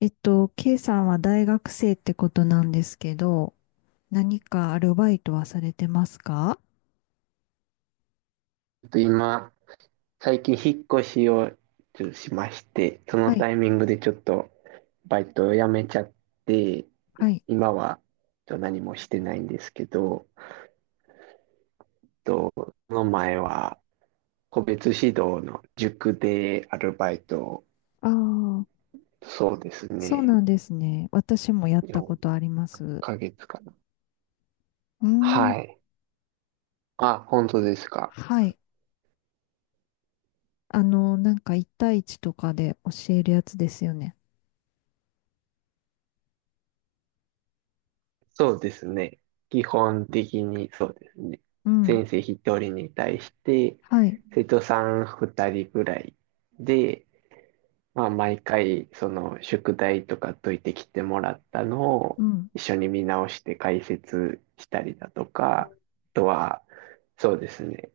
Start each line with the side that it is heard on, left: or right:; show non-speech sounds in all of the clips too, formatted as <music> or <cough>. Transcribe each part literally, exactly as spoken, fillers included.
left: えっと、K さんは大学生ってことなんですけど、何かアルバイトはされてますか？
right: と今、最近引っ越しをちょっとしまして、そ
left: は
right: の
left: い、
right: タイミングでちょっとバイトを辞めちゃって、
left: はい。
right: 今はちょっと何もしてないんですけど、とその前は個別指導の塾でアルバイトを、
left: ああ、
right: そうです
left: そう
right: ね、
left: なんですね。私もやった
right: 4
left: ことあります。う
right: ヶ月かな。
left: ーん、
right: はい。あ、本当ですか。
left: はい。あの、なんかいち対いちとかで教えるやつですよね。
right: そうですね。基本的にそうですね。
left: うん、
right: 先生一人に対して、
left: はい。
right: 生徒さん二人ぐらいで、まあ、毎回、その、宿題とか解いてきてもらったの
left: う
right: を、
left: ん、
right: 一緒に見直して解説したりだとか、あとは、そうですね。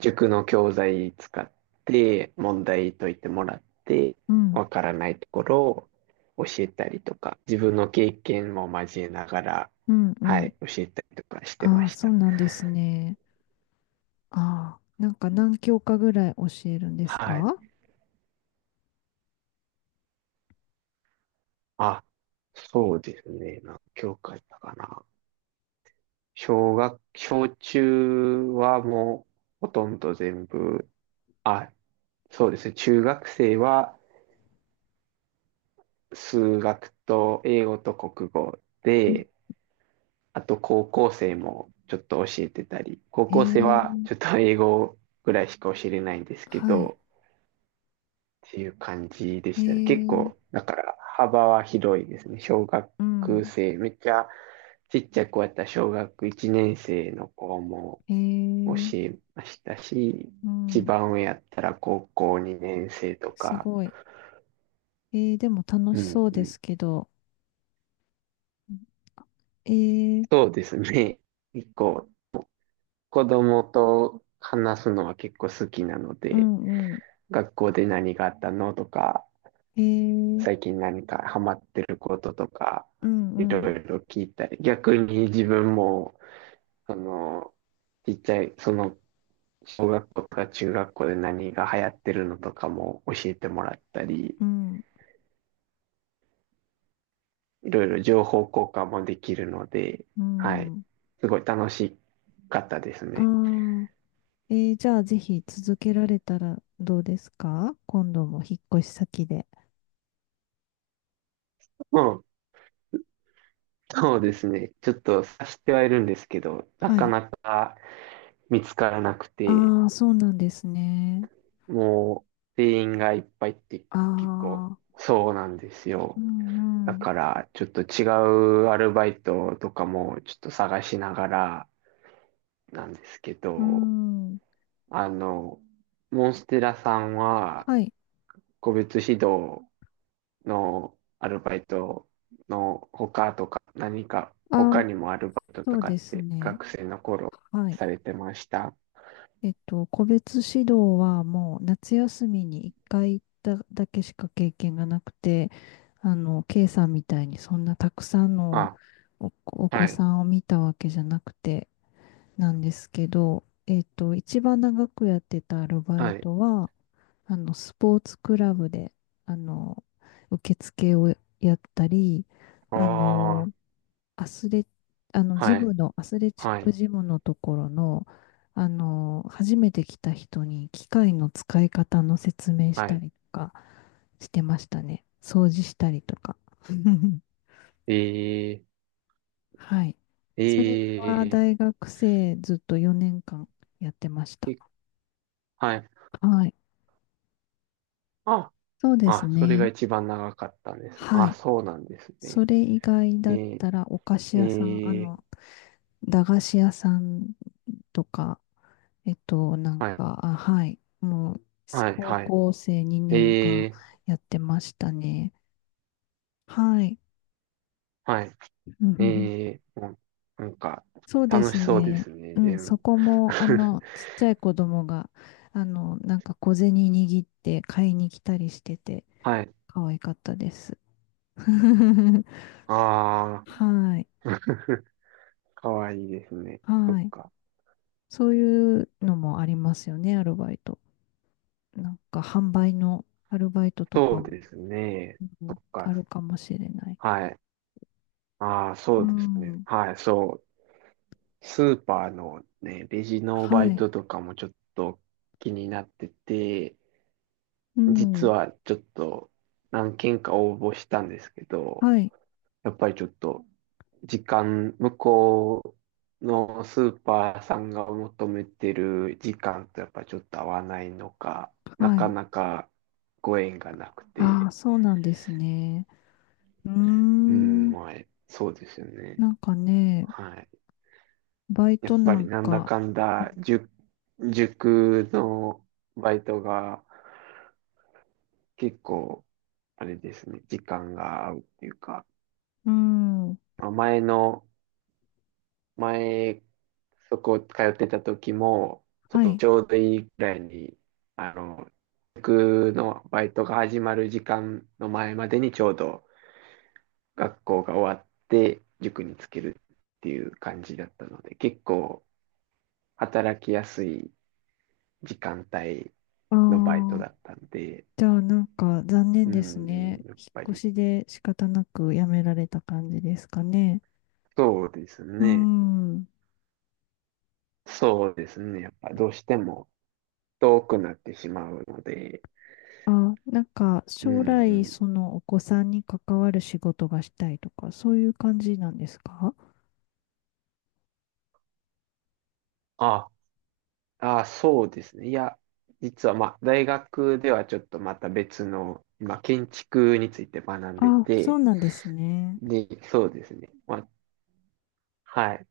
right: 塾の教材使って問題解いてもらって、
left: うん、
right: わからないところを教えたりとか、自分の経験も交えながら、
left: うん、う
right: は
left: ん。
right: い、教えたりとかして
left: あ
right: ま
left: あ、
right: し
left: そう
right: た。
left: なんですね。ああ、なんか何教科ぐらい教えるんです
right: はい。
left: か？
right: あ、そうですね。何教科だったかな。小学、小中はもうほとんど全部、あ、そうですね。中学生は数学と英語と国語
left: うん、
right: で、あと高校生もちょっと教えてたり、高
left: え
right: 校生はちょっ
left: え、
right: と英語ぐらいしか教えれないんですけ
left: はい。
right: ど、っていう感じで
left: え
right: したね。結
left: ー、
right: 構、だから幅は広いですね。小学
left: うん。
right: 生、めっちゃちっちゃくやった小学いちねん生の子も
left: へ
right: 教
left: え、
right: えましたし、
left: う
right: 一
left: ん。
right: 番上やったら高校にねん生と
left: す
right: か、
left: ごい。えー、でも楽
right: う
left: し
right: ん
left: そう
right: う
left: で
right: ん。
left: すけど。えー、
right: そうですね。結構子供と話すのは結構好きなの
left: う
right: で、
left: んうん。
right: 学校で何があったのとか、
left: えー、
right: 最近何かハマってることとか、
left: う
right: い
left: んう
right: ろい
left: ん。
right: ろ聞いたり、逆に自分も、その、ちっちゃい、その、小学校とか中学校で何が流行ってるのとかも教えてもらったり、
left: うん。
right: いろいろ情報交換もできるので、
left: う
right: はい、
left: ん。
right: すごい楽しかったです
left: あ
right: ね。
left: あ。えー、じゃあぜひ続けられたらどうですか？今度も引っ越し先で。
right: うん、そうですね。ちょっと察してはいるんですけど、な
left: は
right: か
left: い。
right: なか見つからなくて、
left: ああ、そうなんですね。
right: もう、店員がいっぱいって
left: あ
right: 結構、
left: あ。
right: そうなんです
left: う
right: よ。だ
left: んう
right: から、ちょっと違うアルバイトとかもちょっと探しながらなんですけ
left: ん。う
right: ど、
left: ん。
right: あの、モンステラさんは、
left: はい。
right: 個別指導のアルバイトの他とか、何か
left: ああ、
right: 他にもアルバイト
left: そ
right: と
left: う
right: か
left: で
right: っ
left: す
right: て
left: ね。
right: 学生の頃
left: はい。
right: されてました？
left: えっと、個別指導はもう夏休みにいっかい行っただけしか経験がなくて、あの、K さんみたいにそんなたくさんの
right: あ、
left: お、お子
right: はい、
left: さんを見たわけじゃなくてなんですけど、えっと、一番長くやってたアルバ
right: は
left: イ
right: い、
left: トは、あの、スポーツクラブで、あの、受付をやったり、
right: あ
left: あの、
right: あ、
left: アスレ、あの、ジ
right: はい、
left: ムの、アスレチッ
right: は
left: ク
right: い、
left: ジムのところの、あの、初めて来た人に機械の使い方の説明し
right: は
left: た
right: い。
left: りとかしてましたね。掃除したりとか。<laughs>
right: えー
left: はい。それ
right: え
left: は大
right: え
left: 学生ずっとよねんかんやってました。
right: えはい。
left: はい。
right: あ、
left: そうです
right: あ、それが
left: ね。
right: 一番長かったんですね。
left: は
right: あ、
left: い。
right: そうなんですね。
left: それ以外だっ
right: え
left: たらお菓
right: え
left: 子屋さん、あ
right: ええ
left: の、駄菓子屋さんとか、えっと、なん
right: はい、
left: か、あ、はい。もう、
right: はい、
left: 高
right: はい。
left: 校生2年
right: え
left: 間
right: え
left: やってましたね。はい。
right: はい、
left: う
right: え
left: ん、
right: えうんなんか、
left: そうで
right: 楽
left: す
right: しそうで
left: ね。
right: すね、
left: うん、
right: 全
left: そ
right: 部。
left: こも、あ
right: <laughs>
left: の、ちっちゃい子供が、あの、なんか小銭握って買いに来たりしてて、
right: はい。
left: 可愛かったです。<laughs>
right: あ
left: はい。
right: あ、<laughs> かわいいですね。そっ
left: はい。
right: か。
left: そういうのもありますよね、アルバイト。なんか、販売のアルバイトと
right: そ
left: か
right: う
left: も、
right: ですね。
left: うん、
right: そっ
left: あ
right: か。
left: るかもしれない。
right: はい。ああ、そ
left: う
right: うですね。
left: ん。
right: はい、そう。スーパーのね、レジのバ
left: は
right: イ
left: い。
right: トとかもちょっと気になってて、
left: う
right: 実
left: ん。
right: はちょっと何件か応募したんですけど、
left: はい。
right: やっぱりちょっと時間、向こうのスーパーさんが求めてる時間とやっぱりちょっと合わないのか、な
left: は
right: か
left: い。
right: なかご縁がなく
left: ああ、
right: て、
left: そうなんですね。うー
right: うん、
left: ん。
right: まあ、そうですよね。
left: なんかね、
right: はい。
left: バイ
right: や
left: ト
right: っ
left: な
right: ぱり
left: ん
right: なんだ
left: か、
right: かんだ、塾、塾のバイトが結構、あれですね、時間が合うっていうか、
left: うん。
right: まあ前の、前、そこ通ってた時も、
left: は
right: そう
left: い。
right: ちょうどいいぐらいに、あの、塾のバイトが始まる時間の前までにちょうど学校が終わって、塾につけるっていう感じだったので、結構働きやすい時間帯
left: あ
right: のバイトだ
left: あ、
right: ったんで、
left: じゃあなんか残念
right: う
left: です
right: ん
left: ね。
right: うん、やっ
left: 引
right: ぱ
left: っ越
right: り、
left: しで仕方なく辞められた感じですかね。
right: そうです
left: う
right: ね。
left: ん。
right: そうですね。やっぱどうしても遠くなってしまうので、
left: あ、なんか
right: うん
left: 将
right: う
left: 来
right: ん。
left: そのお子さんに関わる仕事がしたいとか、そういう感じなんですか？
right: あ、あ、そうですね。いや、実はまあ、大学ではちょっとまた別の、今、建築について学んで
left: あ、そう
right: て、
left: なんですね。
right: で、そうですね。まあ、はい。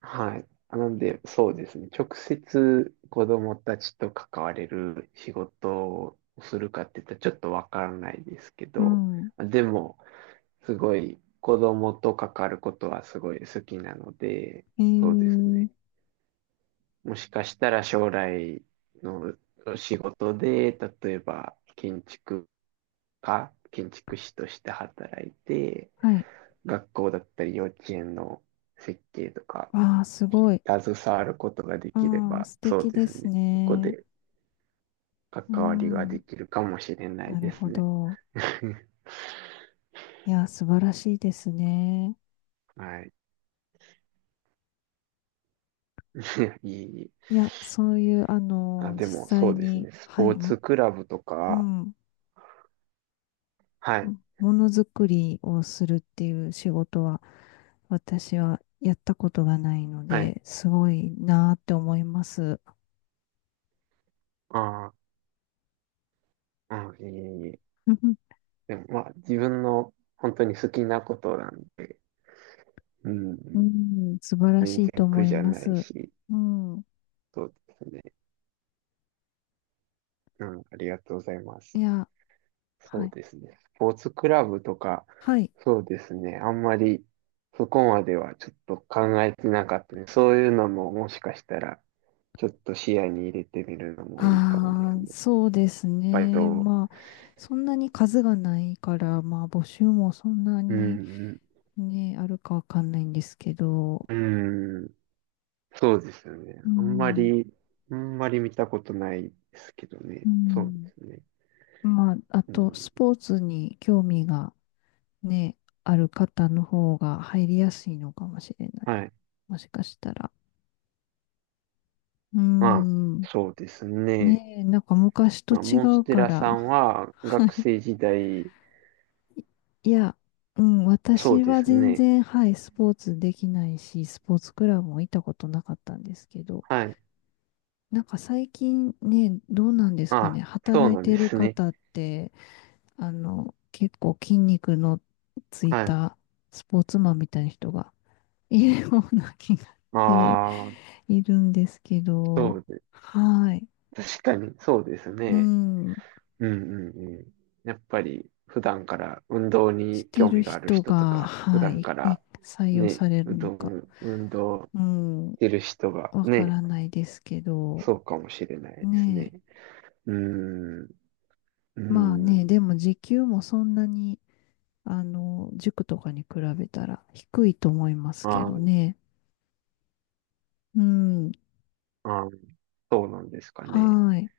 right: はい。なんで、そうですね。直接子供たちと関われる仕事をするかって言ったらちょっとわからないですけ
left: う
right: ど、
left: ん。
right: でも、すごい子供と関わることはすごい好きなので、
left: え
right: そうです
left: ー、
right: ね。もしかしたら将来の仕事で、例えば建築家、建築士として働いて、
left: はい。
right: 学校だったり幼稚園の設計とか、
left: わあ、すごい。
right: 携わることができれ
left: ああ、
right: ば、
left: 素
right: そう
left: 敵
right: で
left: で
right: す
left: す
right: ね。そこ
left: ね。
right: で
left: う
right: 関わりがで
left: ん。
right: きるかもしれない
left: なる
right: です
left: ほ
right: ね。
left: ど。
right: <laughs>
left: いや、素晴らしいですね。
right: はい。<laughs> いいい
left: いや、そういう、あ
right: あ、
left: の、実
right: でも、そ
left: 際
right: うです
left: に、
right: ね。ス
left: は
right: ポー
left: い、も
right: ツクラブと
left: う
right: か、
left: ん、
right: はい。
left: ものづくりをするっていう仕事は、私はやったことがないの
right: はい。
left: で、すごいなーって思います。
right: ああ、うん、いいいい。
left: <laughs>
right: でも、まあ、自分の本当に好きなことなんで、うん、
left: うん、素晴ら
right: 全
left: しいと
right: 然
left: 思
right: 苦
left: い
right: じゃ
left: ま
right: ない
left: す。
right: し、
left: うん。
right: そうですね。うん、ありがとうございます。
left: いや、
right: そ
left: は
right: う
left: い。
right: ですね。スポーツクラブとか、
left: はい。
right: そうですね。あんまりそこまではちょっと考えてなかったね。そういうのももしかしたら、ちょっと視野に入れてみるのもいいかもです
left: ああ、
right: ね。
left: そうです
right: バイト
left: ね。
right: を。
left: まあ、そんなに数がないから、まあ、募集もそんな
right: う
left: に
right: ん、
left: ね、あるかわかんないんですけど、
right: うん、うん、そうですよね。
left: う
right: あんま
left: ん、
right: り、あんまり見たことないですけどね。
left: う
right: そうで
left: ん。
right: すね。
left: まあ、あ
right: うん、
left: と、スポーツに興味がね、ある方の方が入りやすいのかもしれない。
right: はい。
left: もしかしたら。う
right: まあ、
left: ん。
right: そうですね。
left: ねえ、なんか昔と
right: まあ、
left: 違
right: モンス
left: う
right: テ
left: か
right: ラ
left: ら。
right: さん
left: <laughs>
right: は
left: は
right: 学
left: い。
right: 生時代、
left: いや、うん、
right: そう
left: 私
right: で
left: は
right: す
left: 全
right: ね。
left: 然、はい、スポーツできないし、スポーツクラブも行ったことなかったんですけど、
right: はい。
left: なんか最近ね、どうなんですか
right: あ、
left: ね、
right: そう
left: 働い
right: なんで
left: てる
right: すね。
left: 方って、あの、結構筋肉のつい
right: はい。
left: たスポーツマンみたいな人がいるような気がして
right: ああ、
left: いるんですけ
right: そ
left: ど、
right: うで、
left: はい、
right: 確かに、そうです
left: う
right: ね。
left: ん、
right: うんうんうん。やっぱり、普段から運動
left: し
right: に
left: て
right: 興
left: る
right: 味がある
left: 人
right: 人と
left: が、
right: か、普
left: は
right: 段
left: い、
right: か
left: い
right: ら
left: 採用
right: ね、
left: される
right: 運
left: の
right: 動、
left: か、
right: 運動
left: うん、
right: してる人が
left: わか
right: ね、
left: らないですけど、
right: そうかもしれないです
left: ねえ、
right: ね。うん、う
left: まあね、
right: ん。
left: でも時給もそんなに、あの、塾とかに比べたら低いと思います
right: あ
left: けど
right: ー
left: ね。うん。
right: あー、そうなんですかね。
left: はい。